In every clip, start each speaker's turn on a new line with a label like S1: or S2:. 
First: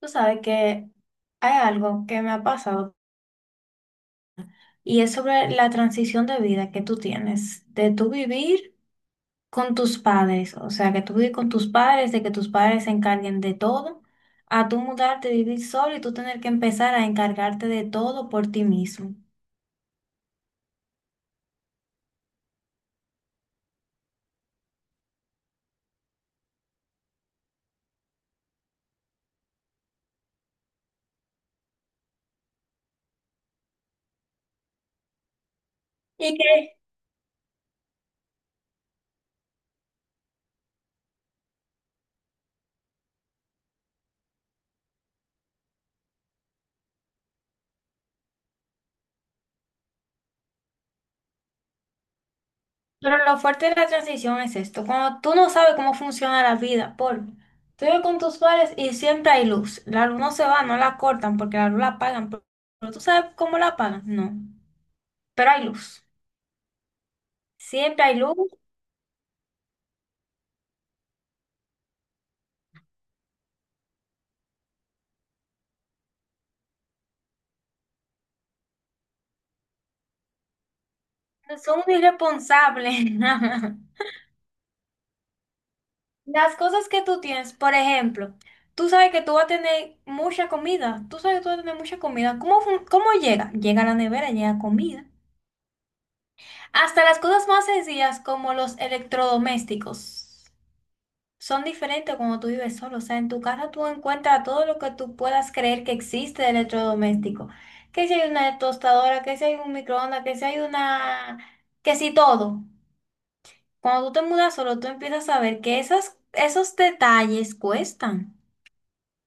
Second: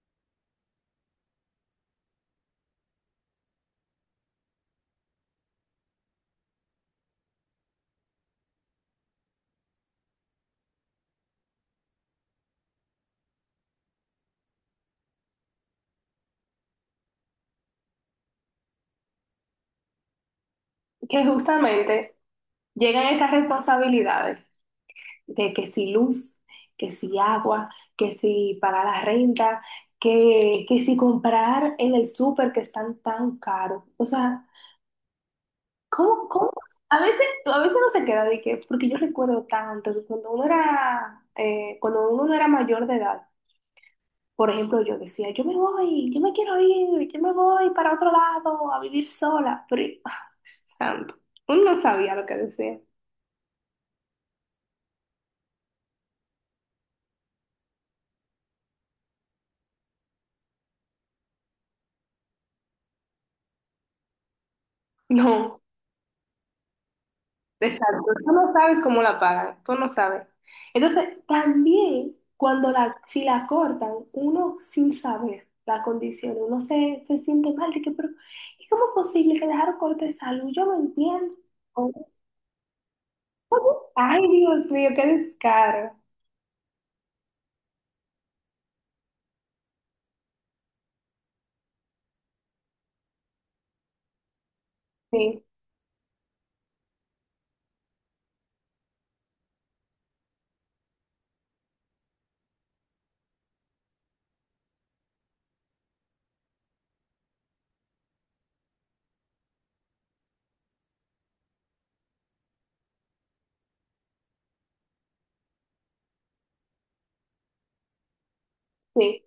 S1: Tú sabes que hay algo que me ha pasado y es sobre la transición de vida que tú tienes, de tú vivir con tus padres, o sea, que tú vives con tus padres, de que tus padres se encarguen de todo, a tú mudarte, vivir solo y tú tener que empezar a encargarte de todo por ti mismo.
S2: Que justamente llegan estas responsabilidades de que si luz, que si agua, que si pagar la renta, que si comprar en el súper que están tan caros. O sea, ¿cómo,
S1: ¿Y
S2: cómo?
S1: qué?
S2: A veces no se queda de que, porque yo recuerdo tanto que cuando uno era, cuando uno no era mayor de edad, por ejemplo, yo decía, yo me voy, yo me quiero ir, yo me voy para otro lado a vivir sola. Pero, ah, santo, uno no sabía lo que decía.
S1: Pero lo fuerte de la transición es esto, cuando tú no sabes cómo funciona la vida, por tú vives con tus padres y siempre hay luz, la luz no se va, no la cortan porque la luz la apagan, pero tú sabes cómo la apagan, no. Pero
S2: No.
S1: hay luz. Siempre
S2: Exacto,
S1: hay
S2: tú
S1: luz.
S2: no sabes cómo la pagan, tú no sabes. Entonces, también cuando la, si la cortan, uno sin saber la condición, uno se siente mal, de que, pero ¿y cómo es posible que dejaron corte de salud? Yo no entiendo.
S1: Son unos irresponsables.
S2: Ay, Dios mío, qué descaro.
S1: Las cosas que tú tienes, por ejemplo, tú sabes que tú vas a tener mucha comida. Tú sabes que tú vas a tener mucha comida. ¿Cómo, cómo llega? Llega a la nevera, llega comida.
S2: Sí,
S1: Hasta las cosas más sencillas como los electrodomésticos son diferentes cuando tú vives solo. O sea, en tu casa tú encuentras todo lo que tú puedas creer que existe de electrodoméstico. Que si hay una tostadora, que si hay un microondas, que si hay una... que si todo. Cuando tú te mudas solo, tú empiezas a ver que esos detalles cuestan.
S2: sí.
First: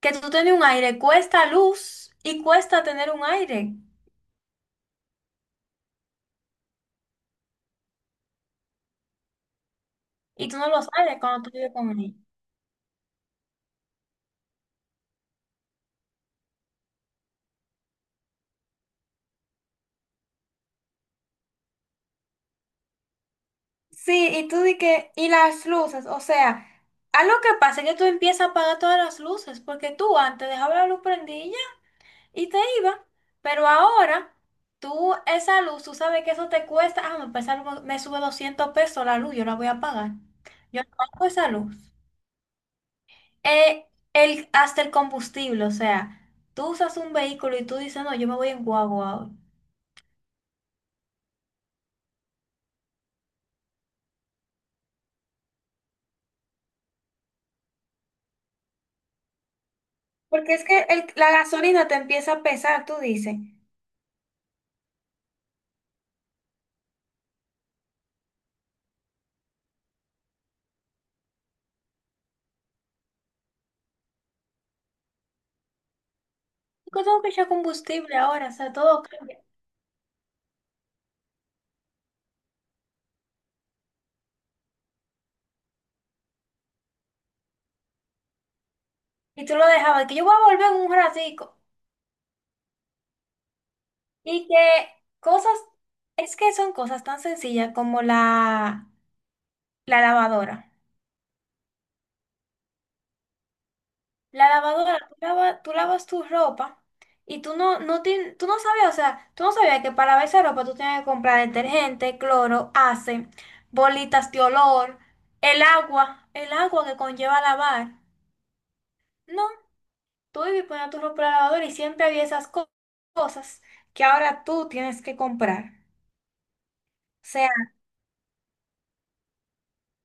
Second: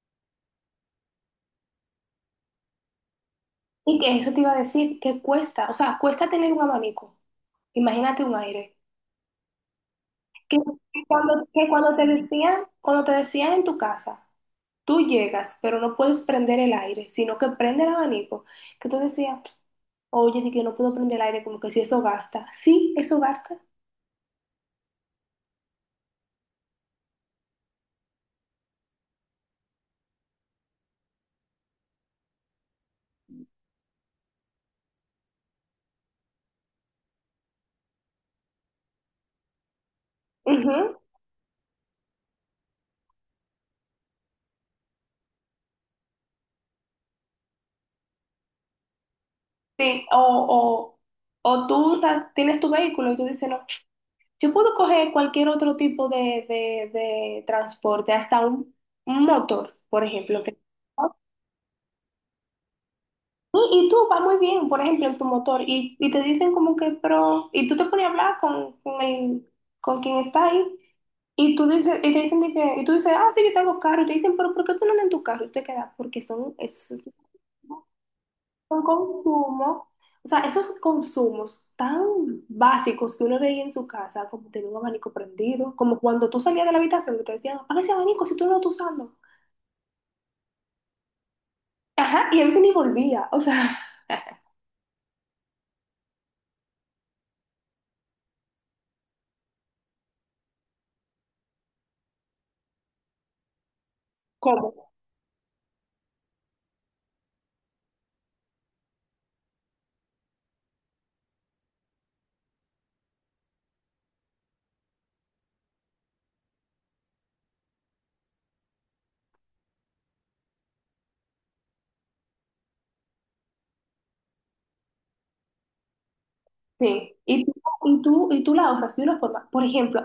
S1: Que tú tener un aire cuesta luz y cuesta tener un aire.
S2: Y que eso te iba a decir, que cuesta, o sea, cuesta tener un abanico, imagínate un aire.
S1: Y
S2: Que,
S1: tú no lo
S2: que
S1: sabes
S2: cuando,
S1: cuando tú
S2: que
S1: vives con
S2: cuando te
S1: él.
S2: decían, cuando te decían en tu casa. Tú llegas, pero no puedes prender el aire, sino que prende el abanico. Que tú decías, oye, di que no puedo prender el aire, como que si eso gasta. Sí, eso gasta.
S1: Sí, y tú di que, y las luces, o sea, algo que pasa es que tú empiezas a apagar todas las luces, porque tú antes dejabas la luz prendida y ya, y te iba, pero ahora tú esa luz, tú sabes que eso te cuesta, ah, me sube 200 pesos la luz, yo la voy a pagar. Yo
S2: Ujú.
S1: apago esa luz. eh, hasta el combustible, o sea, tú usas un vehículo y tú dices, no, yo me voy en guagua hoy.
S2: Sí, o tú tienes tu vehículo y tú dices, no, yo puedo coger cualquier otro tipo de transporte, hasta un motor, por ejemplo.
S1: Porque
S2: Que-
S1: es que la gasolina te empieza a pesar, tú dices. Yo
S2: Sí. Y tú vas muy bien, por ejemplo, en tu motor, y te dicen como que, pero, y tú te pones a hablar con quien está ahí. Y tú dices, y te dicen de que, y tú dices, ah, sí, yo tengo carro. Y te dicen, pero ¿por qué tú no andas en tu carro? Y te quedas, porque son, esos
S1: tengo que echar combustible ahora, o sea,
S2: son
S1: todo cambia.
S2: consumos, o sea, esos consumos tan básicos que uno veía en su casa, como tener un abanico prendido, como cuando tú salías de la habitación que te decían, apaga ese abanico si tú no lo estás usando.
S1: Y tú lo dejabas, que yo voy a volver en un ratico.
S2: Ajá, y a veces ni volvía, o sea,
S1: Y que cosas, es que son cosas tan sencillas como la lavadora. La
S2: ¿cómo?
S1: lavadora, tú lavas tu ropa y tú no sabías, o sea, tú no sabías que para lavar esa ropa tú tenías que comprar detergente, cloro, ace, bolitas de olor, el agua que conlleva lavar. No, tú ibas y ponías tu ropa en la lavadora y siempre había cosas que ahora tú tienes que comprar.
S2: Sí,
S1: O
S2: y
S1: sea,
S2: tú, y tú, y tú la ahorras de una forma. Por ejemplo,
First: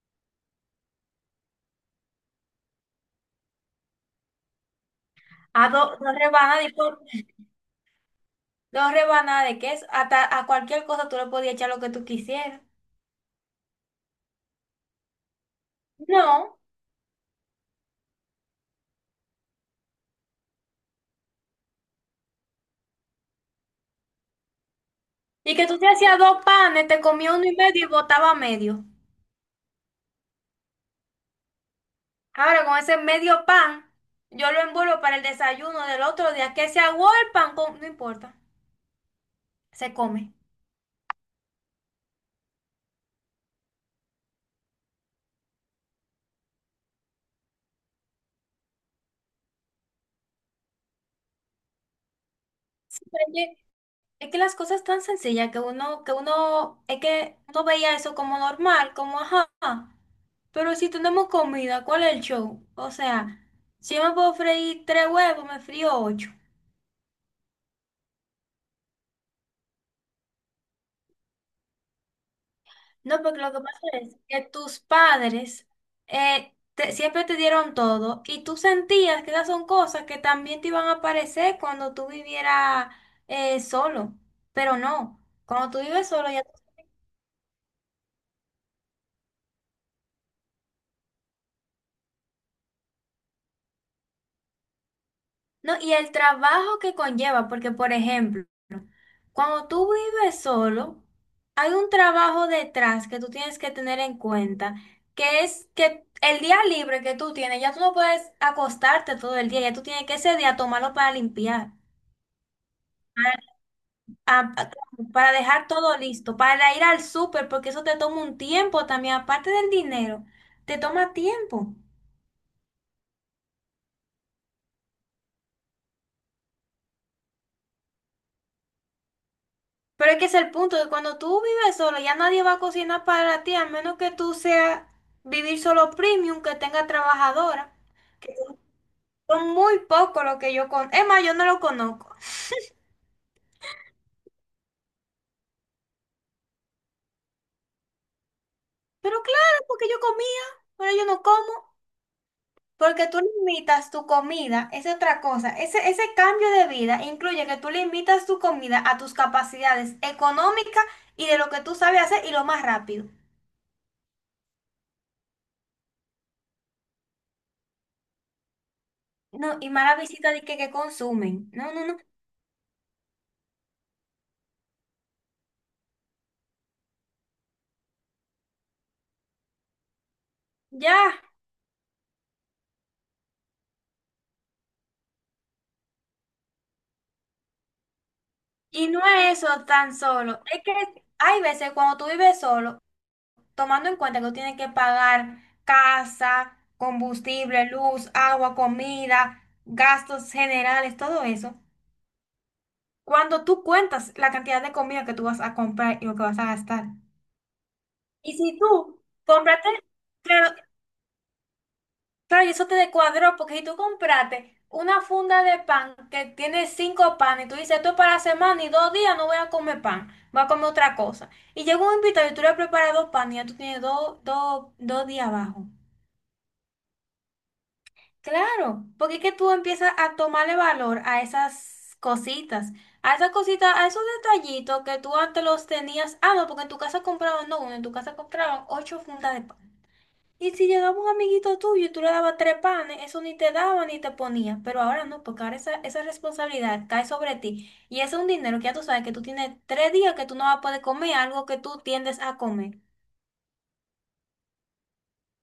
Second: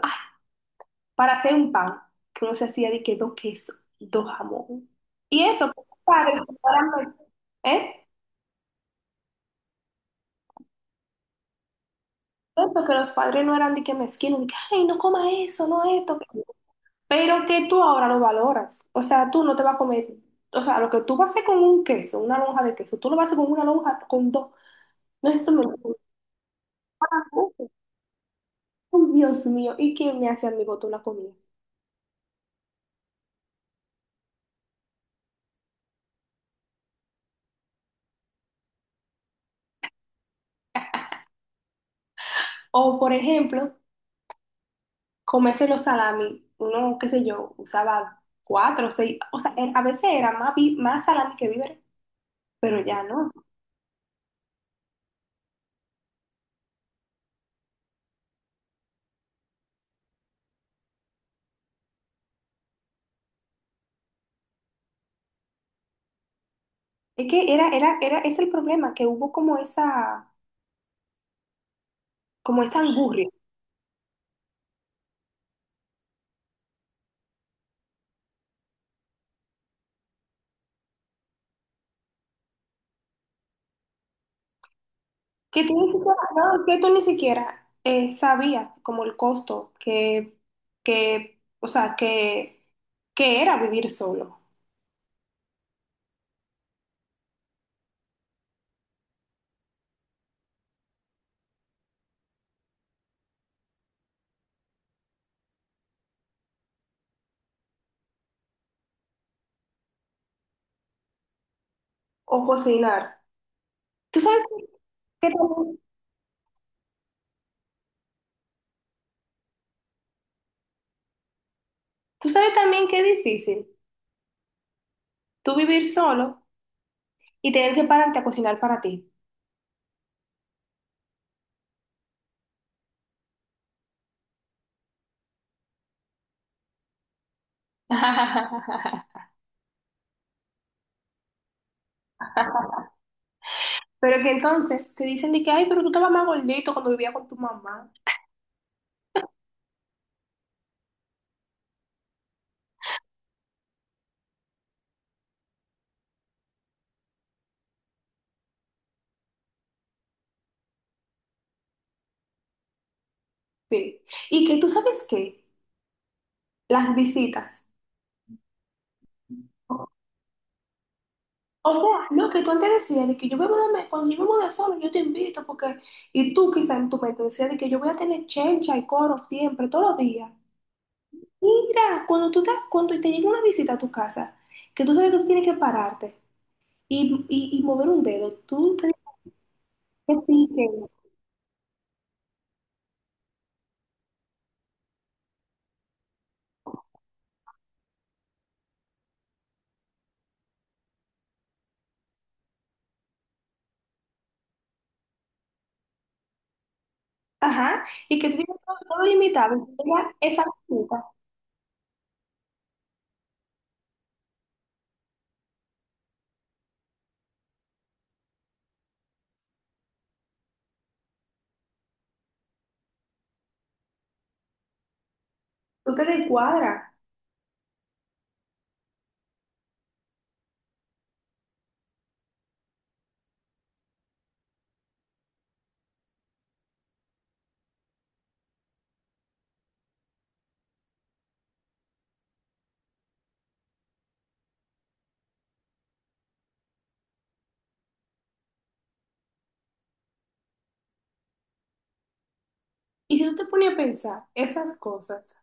S2: para hacer un pan, que uno se hacía de que dos quesos, dos jamón. Y eso,
S1: a
S2: que
S1: do-
S2: los
S1: dos
S2: padres no
S1: rebanadas de
S2: eran
S1: por-
S2: mez- ¿eh?
S1: dos rebanadas de queso, hasta a cualquier cosa tú le podías echar lo que tú quisieras.
S2: Eso, que los padres no eran de que mezquinos, de que, ay, no coma eso, no esto. Que-".
S1: No.
S2: Pero que tú ahora lo valoras. O sea, tú no te vas a comer, o sea, lo que tú vas a hacer con un queso, una lonja de queso, tú lo vas a hacer con una lonja, con dos. No es esto
S1: Y
S2: me.
S1: que tú te hacías dos panes, te comías uno y medio y botaba medio.
S2: Ay, Dios mío, ¿y quién me hace a mi botón la comida?
S1: Ahora con ese medio pan, yo lo envuelvo para el desayuno del otro día. Que se aguó el pan, no importa, se come.
S2: O, por ejemplo, comerse los salami, uno, qué sé yo, usaba cuatro, seis, o sea, era- a veces era más, vi- más salami que víveres, pero ya
S1: Sí, pero
S2: no.
S1: es que las cosas tan sencillas que uno, es que uno veía eso como normal, como ajá. Pero si tenemos comida, ¿cuál es el show? O sea, si yo me puedo freír tres huevos, me frío ocho.
S2: Es que era, es el problema, que hubo como esa
S1: No,
S2: angurria,
S1: porque lo que pasa es que tus padres siempre te dieron todo y tú sentías que esas son cosas que también te iban a aparecer cuando tú vivieras, solo, pero no,
S2: que
S1: cuando
S2: tú
S1: tú
S2: ni
S1: vives
S2: siquiera,
S1: solo ya...
S2: no, que tú ni siquiera sabías como el costo que, o sea, que era vivir solo
S1: No, y el trabajo que conlleva, porque por ejemplo, cuando tú vives solo, hay un trabajo detrás que tú tienes que tener en cuenta, que es que el día libre que tú tienes, ya tú no puedes acostarte todo el día, ya tú tienes que ese día tomarlo para limpiar.
S2: o cocinar. Tú sabes
S1: Ah, claro,
S2: que
S1: para dejar
S2: también-
S1: todo listo, para ir al súper, porque eso te toma un tiempo también, aparte del dinero, te toma tiempo.
S2: tú sabes también que es difícil tú vivir solo y tener que pararte a cocinar para ti.
S1: Pero es que ese es el punto, que cuando tú vives solo, ya nadie va a cocinar para ti, a menos que tú seas vivir solo premium, que tenga trabajadora, que son muy pocos los que yo conozco. Es más, yo no lo conozco.
S2: Pero que entonces se dicen de que, ay, pero tú estabas más gordito cuando vivía con tu mamá.
S1: Pero claro, porque yo comía, ahora yo no como. Porque tú limitas tu comida, es otra cosa. Ese cambio de vida incluye que tú limitas tu comida a tus capacidades económicas y de lo que tú sabes hacer y lo más rápido.
S2: Sí. Y que tú sabes qué, las visitas.
S1: No, y mala visita de que consumen.
S2: O
S1: No, no, no.
S2: sea, lo que tú antes decías de que yo me voy de, cuando yo me voy de solo, yo te invito porque, y tú quizás en tu mente decías de que yo voy a tener chencha y coro siempre, todos los días.
S1: Ya.
S2: Mira, cuando te llega una visita a tu casa, que tú sabes que tú tienes que pararte y, y mover un dedo, tú
S1: Y
S2: te
S1: no es eso tan
S2: que
S1: solo. Es
S2: pique.
S1: que hay veces cuando tú vives solo, tomando en cuenta que tú tienes que pagar casa, combustible, luz, agua, comida, gastos generales, todo eso. Cuando tú cuentas la cantidad de comida que tú vas a comprar y lo que vas a gastar.
S2: Ajá, y que
S1: Y
S2: tú tienes
S1: si
S2: todo,
S1: tú
S2: todo limitado, y
S1: compraste,
S2: tú tengas esas
S1: claro,
S2: metas,
S1: claro, y eso te descuadró, porque si tú compraste una funda de pan que tiene cinco panes, y tú dices, esto es para la semana y dos días no voy a comer pan, voy a comer otra cosa. Y llega un invitado y tú le has preparado pan y ya tú tienes dos días abajo.
S2: tú te descuadras.
S1: Claro, porque es que tú empiezas a tomarle valor a esas cositas, a esas cositas, a esos detallitos que tú antes los tenías. Ah, no, porque en tu casa compraban, no, uno, en tu casa compraban ocho fundas de pan. Y si llegaba un amiguito tuyo y tú le dabas tres panes, eso ni te daba ni te ponía. Pero ahora no, porque ahora esa responsabilidad cae sobre ti. Y ese es un dinero que ya tú sabes que tú tienes tres días que tú no vas a poder comer algo que tú tiendes a comer.
S2: Y si tú te pones a pensar esas cosas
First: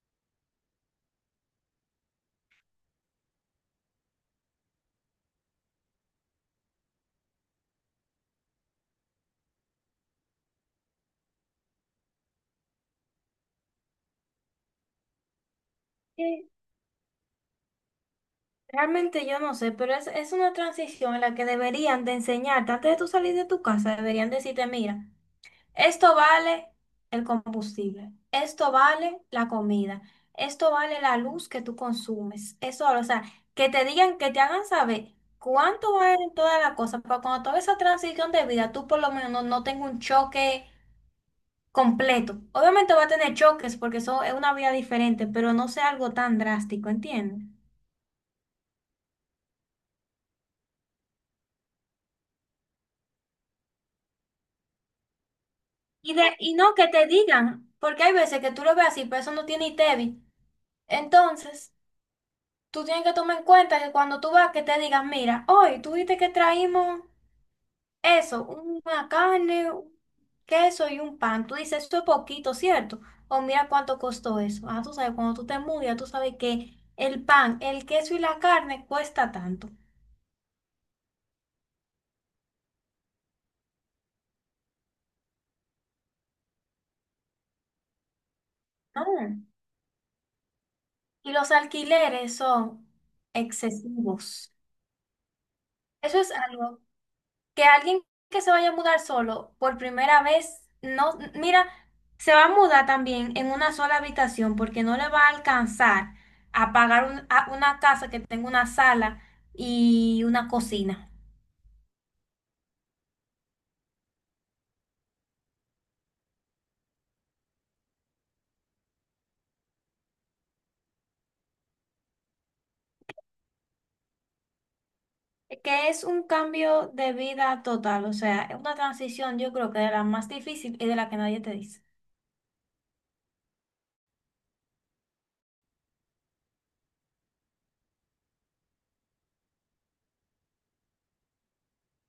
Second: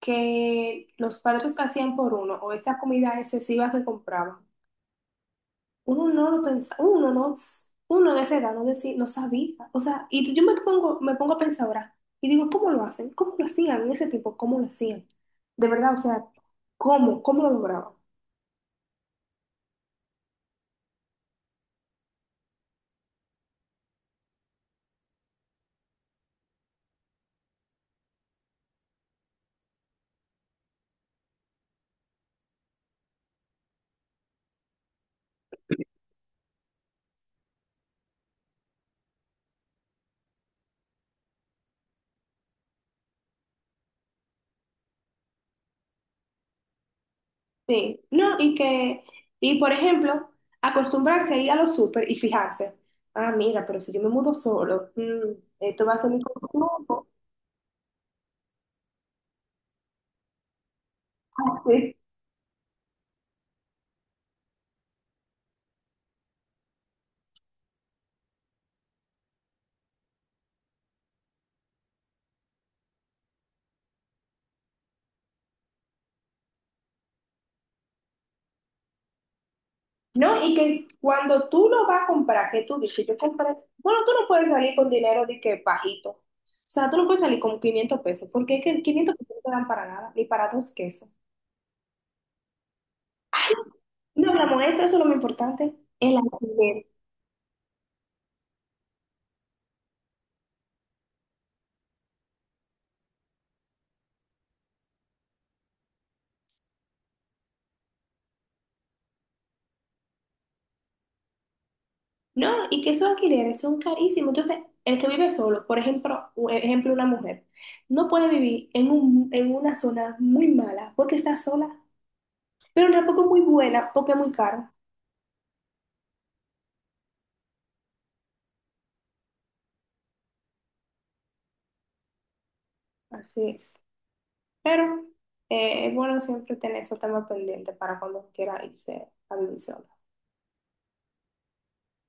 S2: que los padres hacían por uno o esa comida excesiva que compraban, uno no lo pensaba, uno no, uno de esa edad no, decía, no sabía. O sea, y tú- yo me pongo a pensar ahora y digo, ¿cómo lo hacen? ¿Cómo lo hacían en ese tiempo? ¿Cómo lo hacían? De verdad, o sea, ¿cómo? ¿Cómo lo lograban?
S1: Realmente yo no sé, pero es una transición en la que deberían de enseñarte, antes de tú salir de tu casa, deberían decirte, mira, esto vale el combustible, esto vale la comida, esto vale la luz que tú consumes, eso, o sea, que te digan, que te hagan saber cuánto vale toda la cosa, para cuando toda esa transición de vida, tú por lo menos no tengas un choque completo. Obviamente va a tener choques porque eso es una vida diferente, pero no sea algo tan drástico, ¿entiendes?
S2: Sí, no, y que, y por ejemplo, acostumbrarse a ir a los súper y fijarse, ah, mira, pero si yo me mudo solo, esto va a ser
S1: Y,
S2: mi
S1: de, y no que
S2: consumo.
S1: te digan, porque hay veces que tú lo ves así, pero eso no tiene ITEVI. Entonces,
S2: Así.
S1: tú tienes que tomar en cuenta que cuando tú vas, que te digan, mira, hoy tú viste que traímos eso, una carne, un queso y un pan. Tú dices, esto es poquito, ¿cierto? O mira cuánto costó eso. Ah, tú sabes, cuando tú te mudas, ya tú sabes que el pan, el queso y la carne cuesta tanto.
S2: No, y que cuando tú lo vas a comprar, que tú dices, yo compré, bueno, tú no puedes salir con dinero de que bajito, o sea, tú no puedes salir con 500 pesos, porque es que 500 pesos no
S1: No.
S2: te dan para nada, ni para dos quesos.
S1: Y los alquileres son
S2: No, mi
S1: excesivos.
S2: amor, eso es lo más importante, el
S1: Eso es algo
S2: alquiler.
S1: que alguien que se vaya a mudar solo por primera vez, no, mira, se va a mudar también en una sola habitación porque no le va a alcanzar a pagar a una casa que tenga una sala y una cocina.
S2: No, y que esos alquileres son carísimos. Entonces, el que vive solo, por ejemplo, u- ejemplo, una mujer, no puede vivir en un, en una zona muy mala porque está sola, pero tampoco muy buena porque es muy caro.
S1: Que es un cambio de vida total, o sea, es una transición yo creo que de la más difícil y de la que nadie te dice.
S2: Así es. Pero es bueno siempre tener esos temas pendientes para cuando quiera irse a vivir solo.